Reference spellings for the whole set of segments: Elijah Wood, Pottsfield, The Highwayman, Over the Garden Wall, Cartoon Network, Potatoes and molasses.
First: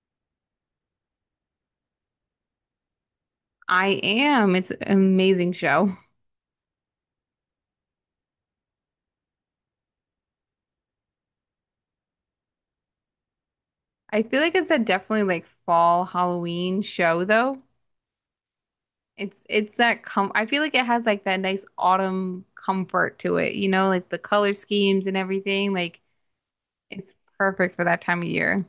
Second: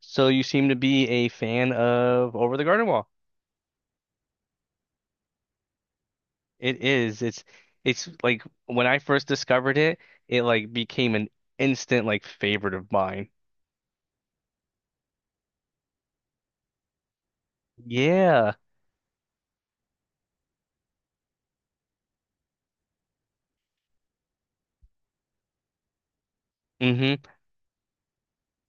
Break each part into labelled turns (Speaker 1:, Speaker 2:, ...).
Speaker 1: So you seem to be a fan of Over the Garden Wall.
Speaker 2: I am. It's an amazing show.
Speaker 1: It is. It's like when I first discovered it, it like became an instant like favorite of mine.
Speaker 2: I feel like it's a definitely like fall Halloween show though.
Speaker 1: Yeah.
Speaker 2: It's that com I feel like it has like that nice autumn comfort to it, you know, like the color schemes and everything. Like it's
Speaker 1: hmm
Speaker 2: perfect for that time of year.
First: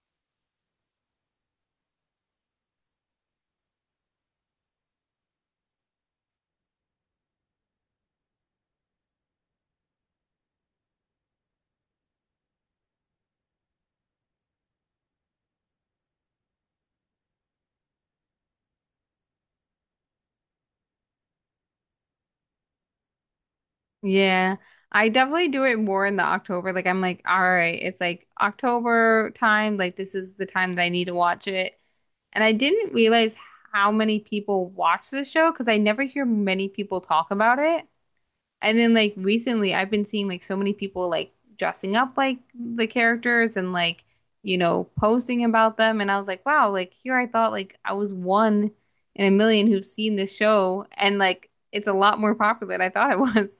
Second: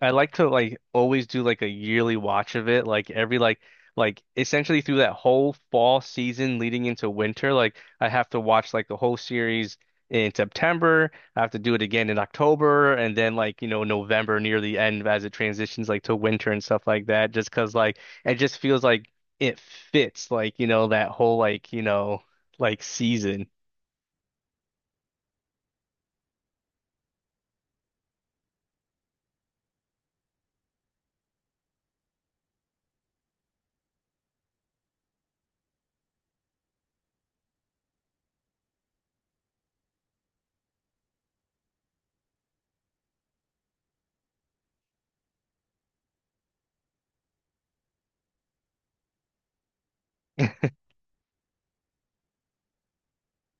Speaker 1: I like to like always do like a yearly watch of it, like every like essentially through that whole fall season leading into winter, like I have to watch like the whole series in September. I have to do it again in October and then like, you know, November near the end as it transitions like to winter and stuff like that, just 'cause like it just feels like it fits like, you know, that whole like, you know, like season.
Speaker 2: Yeah. I definitely do it more in the October. Like I'm like, all right, it's like October time. Like this is the time that I need to watch it. And I didn't realize how many people watch this show because I never hear many people talk about it. And then like recently I've been seeing like so many people like dressing up like the characters and like, you know, posting about them and I was like, wow, like here I thought like I was one in a 1,000,000 who's seen this show and like it's a lot more popular than I thought it was.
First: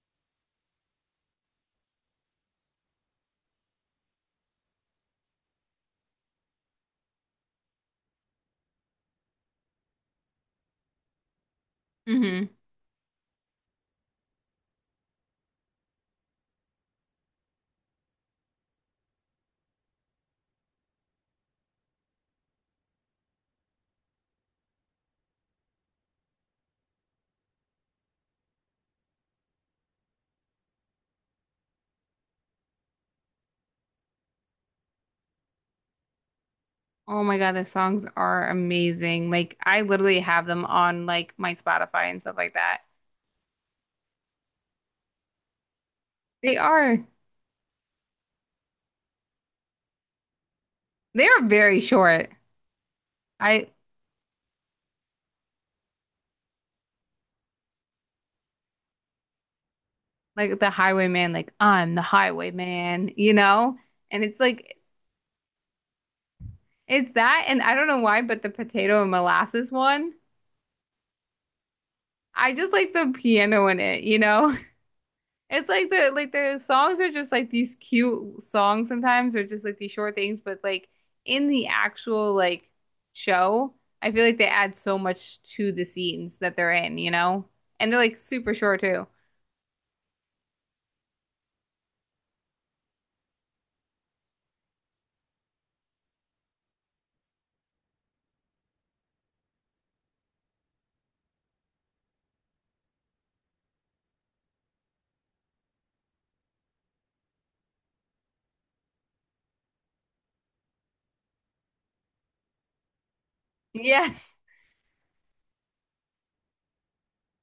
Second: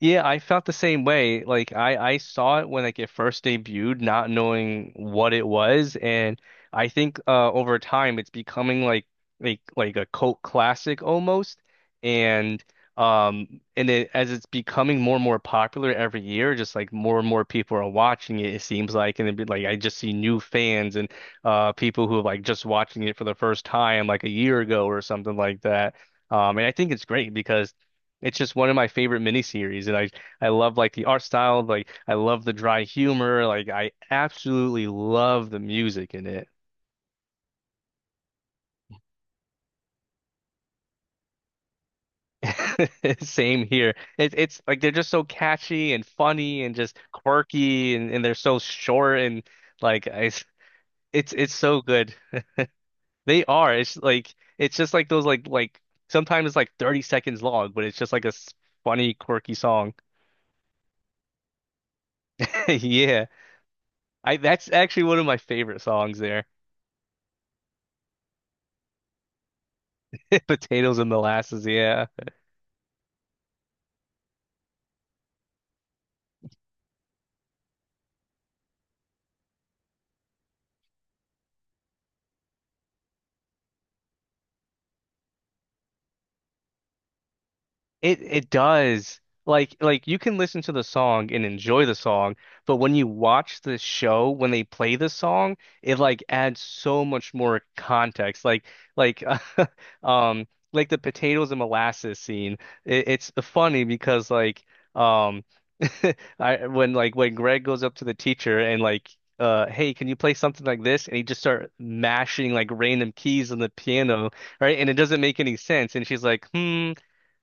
Speaker 1: Yeah, I felt the same way. Like I saw it when like it first debuted, not knowing what it was, and I think over time it's becoming like like a cult classic almost.
Speaker 2: Hmm.
Speaker 1: And and it, as it's becoming more and more popular every year, just like more and more people are watching it, it seems like, and it'd be like I just see new fans and people who are like just watching it for the first time like a year ago or something like that. And I think it's great because. It's just one of my favorite miniseries, and I love like the art style, like I love the dry humor, like I absolutely love the music in it.
Speaker 2: Oh my God, the songs are amazing. Like I literally have them on like my Spotify and stuff like that.
Speaker 1: Same here. It's like they're just so catchy and
Speaker 2: They
Speaker 1: funny and just
Speaker 2: are,
Speaker 1: quirky, and they're so short and like it's
Speaker 2: they
Speaker 1: it's
Speaker 2: are
Speaker 1: it's
Speaker 2: very
Speaker 1: so good.
Speaker 2: short.
Speaker 1: They
Speaker 2: I
Speaker 1: are. It's like it's just like those like sometimes it's like 30 seconds long, but it's just like a funny, quirky song.
Speaker 2: like the Highwayman, like I'm the Highwayman,
Speaker 1: Yeah,
Speaker 2: you know? And
Speaker 1: I
Speaker 2: it's
Speaker 1: that's
Speaker 2: like
Speaker 1: actually one of my favorite songs there.
Speaker 2: it's that, and I don't know why, but the potato and molasses one,
Speaker 1: Potatoes and molasses, yeah.
Speaker 2: I just like the piano in it, you know? It's like the songs are just like these cute songs sometimes, or just like these short things, but like in the actual like show, I feel like they add so much to the scenes that they're in, you know? And they're like
Speaker 1: It
Speaker 2: super short too.
Speaker 1: does. Like you can listen to the song and enjoy the song, but when you watch the show, when they play the song, it like adds so much more context. Like like the potatoes and molasses scene. It, it's funny because like um I when like when Greg goes up to the teacher and like hey can you play something like this and he just start mashing like random keys on the
Speaker 2: Yeah.
Speaker 1: piano right and it doesn't make any sense and she's like hmm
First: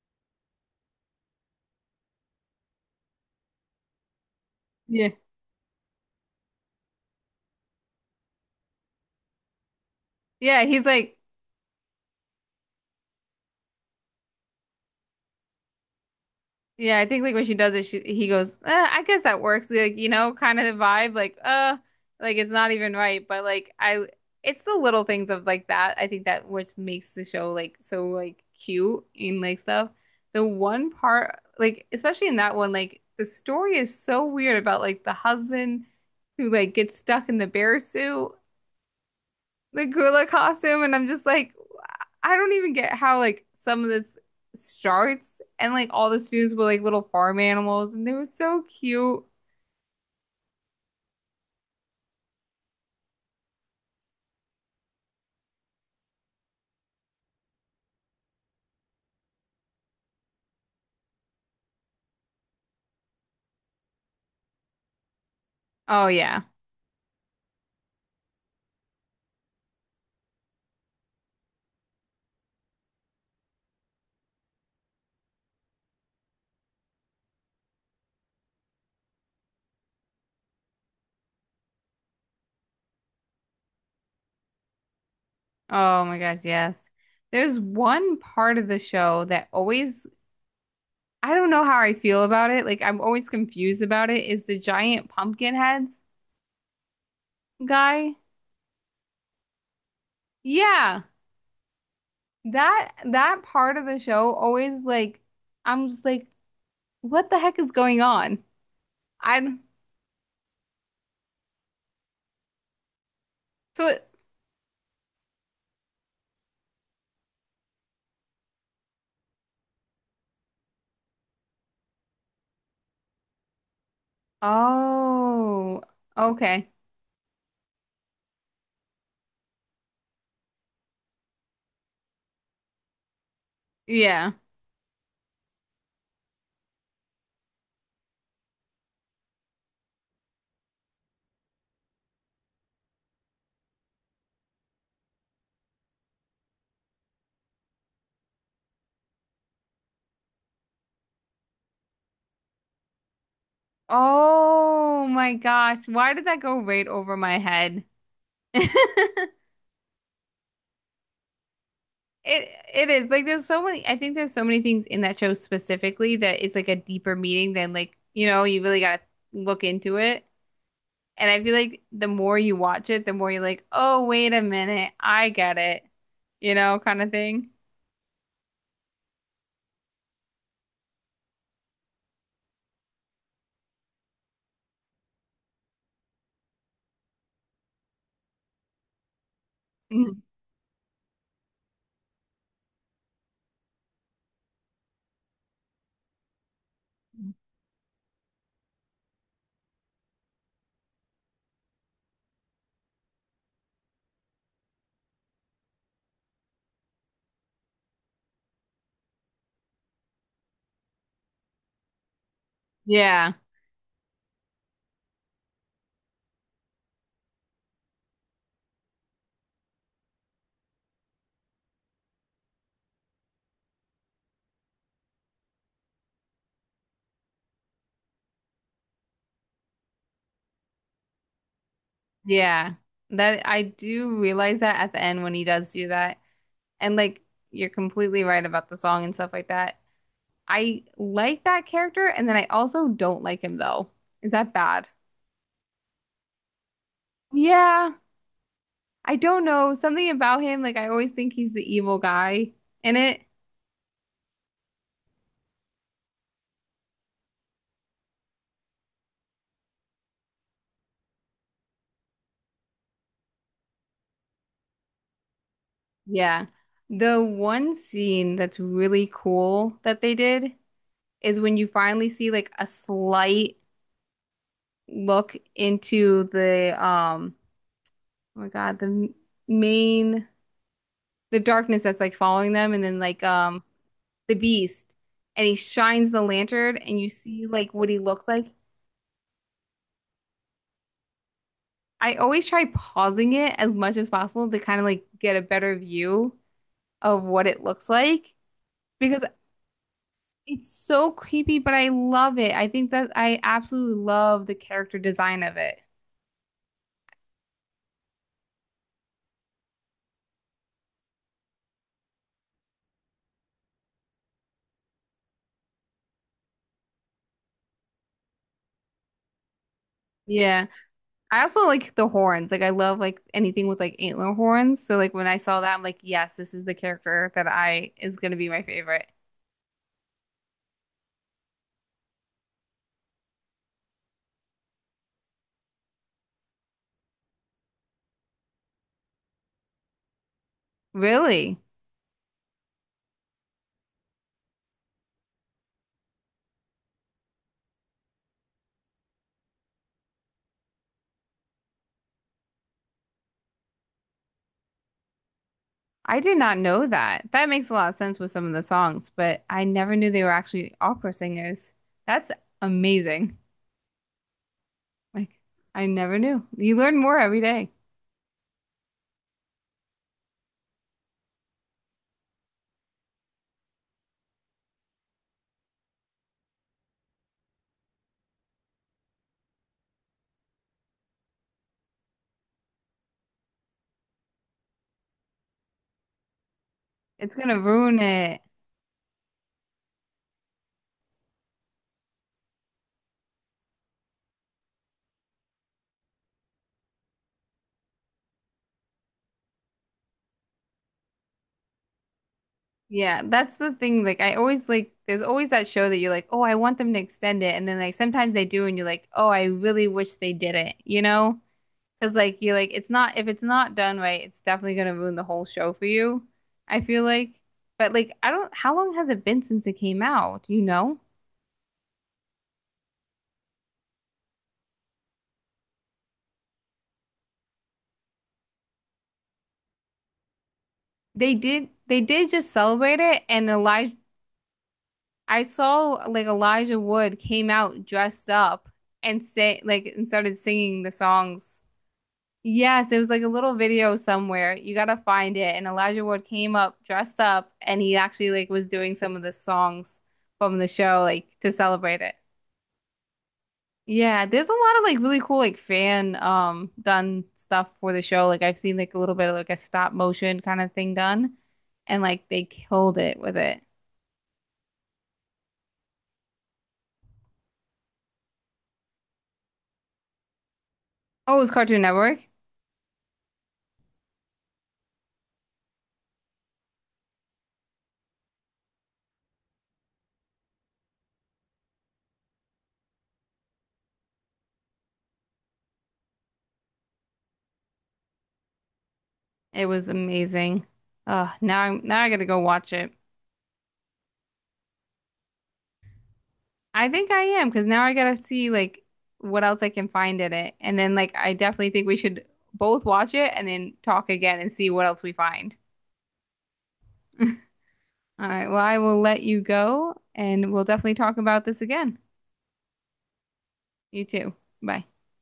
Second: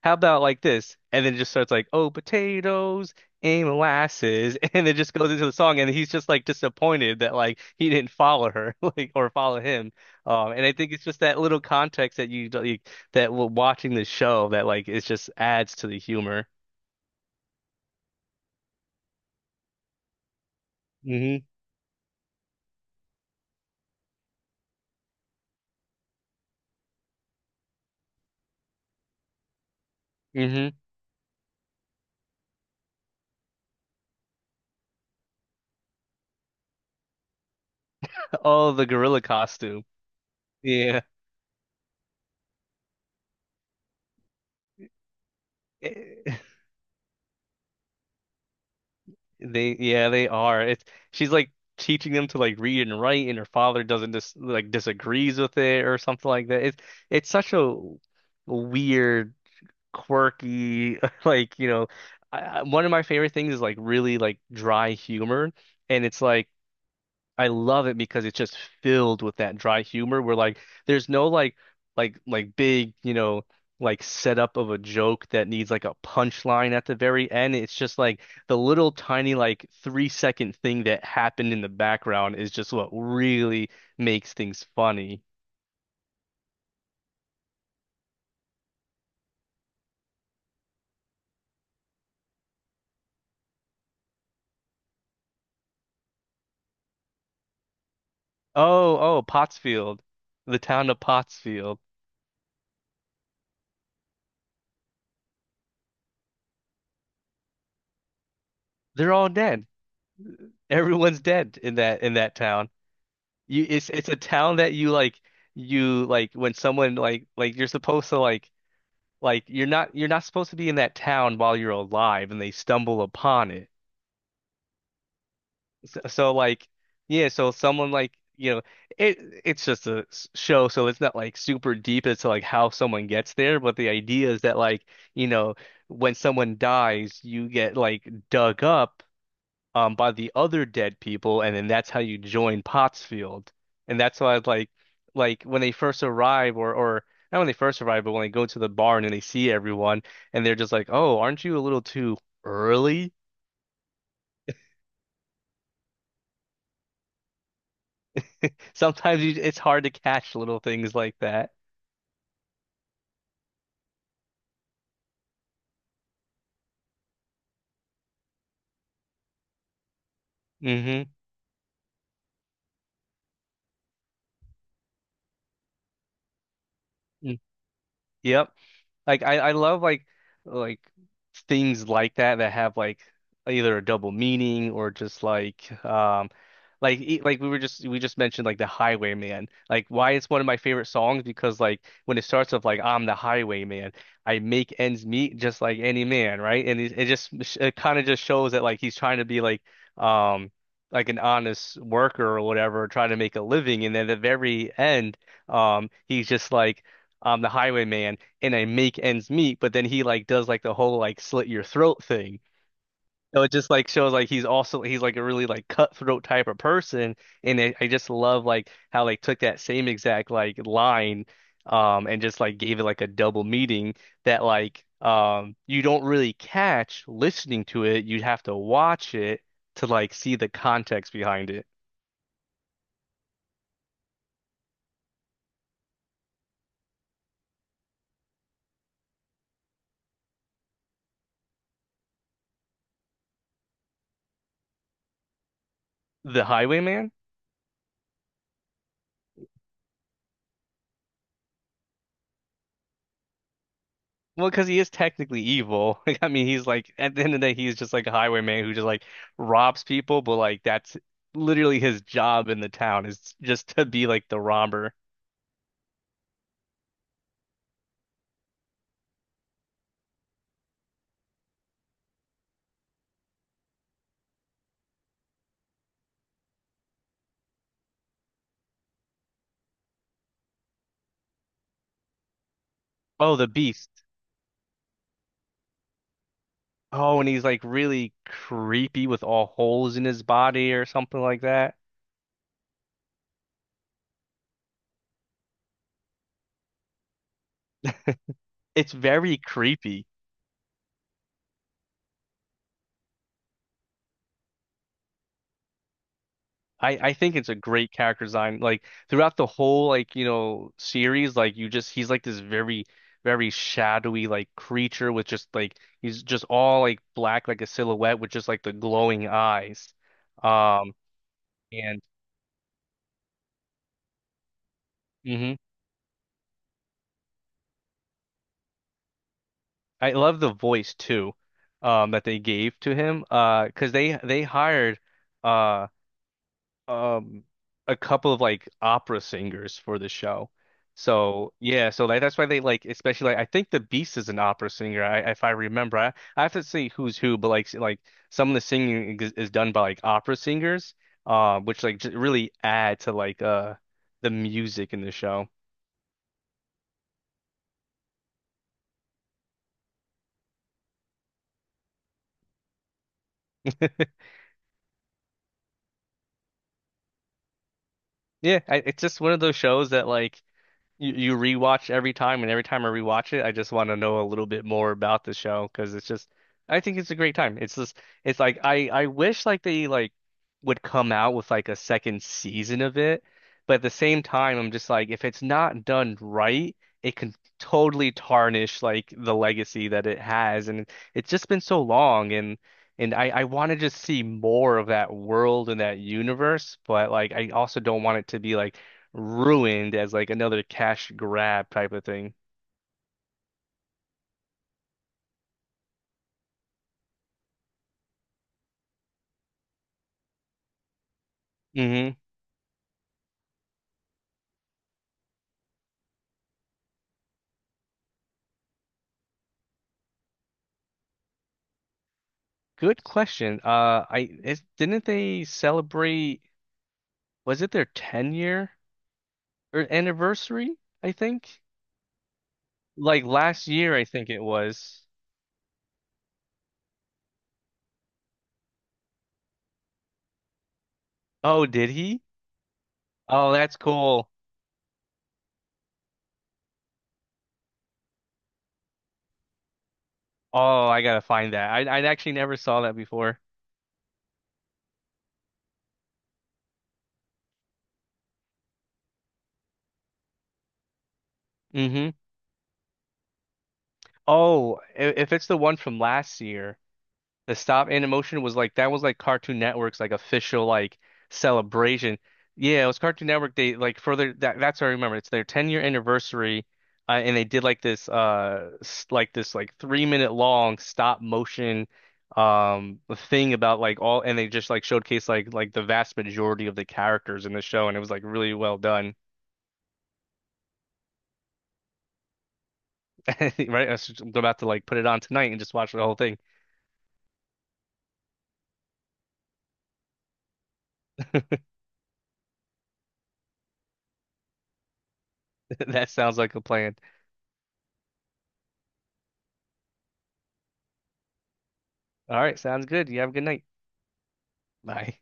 Speaker 1: how about like this and then it just starts like oh potatoes and molasses and it
Speaker 2: Yeah.
Speaker 1: just goes into the song and he's just like disappointed that like he didn't follow her like or follow him
Speaker 2: Yeah,
Speaker 1: and I
Speaker 2: he's
Speaker 1: think it's
Speaker 2: like
Speaker 1: just that little context that you like, that watching the show that like it just adds to the humor.
Speaker 2: yeah, I think like when she does it, she he goes, I guess that works, like you know, kind of the vibe,
Speaker 1: Hmm
Speaker 2: like it's not even right, but like I, it's the little things of like that. I think that which makes the show like so like cute and like stuff. The
Speaker 1: hmm
Speaker 2: one part, like especially in that one, like the story is so weird about like the husband who like gets stuck in the bear suit,
Speaker 1: Oh, the gorilla costume.
Speaker 2: the gorilla costume, and
Speaker 1: Yeah.
Speaker 2: I'm just like, I don't even get how like some of this starts and like all the
Speaker 1: Eh,
Speaker 2: students were like little farm animals and they were so cute.
Speaker 1: they yeah, they are. It's she's like teaching them to like read and write and her father doesn't dis like disagrees with it or something like that. It's such a weird, quirky like, you know, one of my favorite things is like really like dry humor and
Speaker 2: Oh
Speaker 1: it's
Speaker 2: yeah.
Speaker 1: like I love it because it's just filled with that dry humor where like there's no like like big, you know, like setup of a joke that needs like a punchline at the very end. It's just like the little tiny like 3 second thing that happened in the background is just what really makes things funny.
Speaker 2: Oh my gosh, yes. There's one part of the show that always I don't know how I feel about it. Like I'm always confused about it is the giant pumpkin head guy.
Speaker 1: Oh, oh, Pottsfield, the town of
Speaker 2: Yeah.
Speaker 1: Pottsfield.
Speaker 2: That that part of the show always like I'm just like what the heck is going on?
Speaker 1: They're all
Speaker 2: I
Speaker 1: dead. Everyone's dead in that town. You
Speaker 2: so it,
Speaker 1: it's a town that you like when someone like you're supposed to like you're not supposed to be in that town while you're alive and they stumble upon it.
Speaker 2: oh,
Speaker 1: So like
Speaker 2: okay.
Speaker 1: yeah, so someone like you know it it's just a show so it's not like super deep as to like how someone gets there, but the idea
Speaker 2: Yeah.
Speaker 1: is that like you know when someone dies you get like dug up by the other dead people, and then that's how you join Pottsfield. And that's why like when they first arrive or not when they first arrive, but when they go to the barn and they see everyone and they're just like, "Oh, aren't you a little too early?"
Speaker 2: Oh my gosh, why did that go right over my head?
Speaker 1: Sometimes you, it's hard to catch little things like that.
Speaker 2: It is like there's so many I think there's so many things in that show specifically that it's like a deeper meaning than like, you know, you really gotta look into it.
Speaker 1: Mm-hmm.
Speaker 2: And I feel like the more you watch it, the more you're like, "Oh, wait a minute, I get it." You know, kind of
Speaker 1: Mm,
Speaker 2: thing.
Speaker 1: yep. Like I love like things like that that have like either a double meaning or just like like we just mentioned like the Highwayman. Like why
Speaker 2: Mhm.
Speaker 1: it's one of my favorite songs because like when it starts off like I'm the Highwayman, I make ends meet just like any man, right? And it just it kind of just shows that like he's trying to be um like an honest worker or whatever, trying to make a living. And then at the very end, he's just like I'm the highwayman and I make ends meet, but then he like does like the whole like slit your throat thing.
Speaker 2: Yeah.
Speaker 1: So it just like shows like he's also he's like a really like cutthroat type of person, and I just love like how they took that same exact like line, and just like gave it like a double meaning that like you don't really catch listening to it. You'd have to watch it to like see the context behind it.
Speaker 2: Yeah, that I do realize that at the end when he does do that. And like you're completely right about the song and stuff like that. I like that character, and then I also don't like him though. Is that bad?
Speaker 1: The Highwayman?
Speaker 2: Yeah, I don't know. Something about him, like I always think he's the evil guy in it.
Speaker 1: Well, because he is technically evil. Like, I mean, he's like at the end of the day, he's just like a highwayman who just like robs people. But like that's literally his job in the town is just to be like the robber.
Speaker 2: Yeah. The one scene that's really cool that they did is when you finally see like a slight look into the um oh my God, the m- main the darkness that's like following them and then like
Speaker 1: Oh, the beast.
Speaker 2: the beast and he shines the lantern and you
Speaker 1: Oh, and he's
Speaker 2: see
Speaker 1: like
Speaker 2: like what he
Speaker 1: really
Speaker 2: looks like.
Speaker 1: creepy with all holes in his body or something like that.
Speaker 2: I always try pausing it as much as possible to kind of like get a better view of what it looks like
Speaker 1: It's
Speaker 2: because
Speaker 1: very creepy.
Speaker 2: it's so creepy, but I love it. I think that I absolutely love the character design of it.
Speaker 1: I think it's a great character design. Like throughout the whole like you know series, like you just he's like this very shadowy like creature with just like he's just all like black like a silhouette with just like the glowing eyes.
Speaker 2: Yeah.
Speaker 1: Um
Speaker 2: I also like
Speaker 1: and
Speaker 2: the horns. Like I love like anything with like antler horns. So like when I
Speaker 1: hmm
Speaker 2: saw that, I'm like, yes, this is the character that I is gonna be my favorite.
Speaker 1: I love the voice too, that they gave to him. Because they hired uh um a couple of like opera singers for the show. So
Speaker 2: Really?
Speaker 1: yeah, so like that's why they like especially like I think the Beast is an opera singer. I if I remember, I have to see who's who, but like like some of the singing is done by like opera singers, which like j really add to like the music in the show.
Speaker 2: I did not know that. That makes a lot of sense with some of the songs, but I never knew they were actually opera singers. That's amazing. Like, I never knew. You learn more every day.
Speaker 1: Yeah, I, it's just one of those shows that like you rewatch every time, and every time I rewatch it, I just want to know a little bit more about the show because it's just, I think it's a great time. It's just, it's like I wish like they like would come out with like a second season of it, but at the same time, I'm just like, if it's not done right, it can
Speaker 2: It's gonna ruin
Speaker 1: totally
Speaker 2: it.
Speaker 1: tarnish like the legacy that it has, and it's just been so long, and and I want to just see more of that world and that universe, but like I also don't want it to be like ruined as like another cash grab type of thing.
Speaker 2: Yeah, that's the thing. Like, I always like, there's always that show that you're like, oh, I want them to extend it. And then, like, sometimes they do, and you're like, oh, I really wish they did it, you know? Because,
Speaker 1: Hmm
Speaker 2: like, you're like, it's not, if it's not done right, it's definitely gonna ruin the whole show for you, I feel like. But, like, I don't, how long has it been since it came out? Do you know?
Speaker 1: Good question. I is, didn't they celebrate? Was it their 10 year or anniversary? I think
Speaker 2: They did just celebrate it,
Speaker 1: like
Speaker 2: and
Speaker 1: last
Speaker 2: Elijah
Speaker 1: year. I think it was.
Speaker 2: I saw like Elijah Wood came out dressed up and say like and started singing the songs.
Speaker 1: Oh, did he?
Speaker 2: Yes, there was like a
Speaker 1: Oh,
Speaker 2: little
Speaker 1: that's
Speaker 2: video
Speaker 1: cool.
Speaker 2: somewhere. You gotta find it. And Elijah Wood came up dressed up and he actually like was doing some of the songs from the
Speaker 1: Oh, I
Speaker 2: show
Speaker 1: gotta
Speaker 2: like to
Speaker 1: find that. I
Speaker 2: celebrate
Speaker 1: I
Speaker 2: it.
Speaker 1: actually never saw that before.
Speaker 2: Yeah, there's a lot of like really cool like fan done stuff for the show. Like I've seen like a little bit of like a stop motion kind of thing done and
Speaker 1: Hmm
Speaker 2: like they killed it with it.
Speaker 1: Oh, if it's the one from last year, the stop animation was like that was like Cartoon Network's like official like
Speaker 2: Oh, it was Cartoon
Speaker 1: celebration.
Speaker 2: Network.
Speaker 1: Yeah, it was Cartoon Network. They like further that's what I remember. It's their 10-year anniversary, and they did like this like this like 3 minute long stop motion um thing about like all and they just like showcased like the vast majority of the characters in the show, and it was like really well done.
Speaker 2: It was amazing. Now I'm now I gotta go watch it.
Speaker 1: Right, I'm about to like put it on tonight and just watch the whole thing.
Speaker 2: I think I am because now I gotta see like what else I can find in it, and then like I definitely think we should both watch it and then talk again and see what else we find.
Speaker 1: That sounds like a plan.
Speaker 2: All right, well I will let you go, and we'll definitely talk about this again.
Speaker 1: All right, sounds good. You have a good night.
Speaker 2: You too. Bye.
Speaker 1: Bye.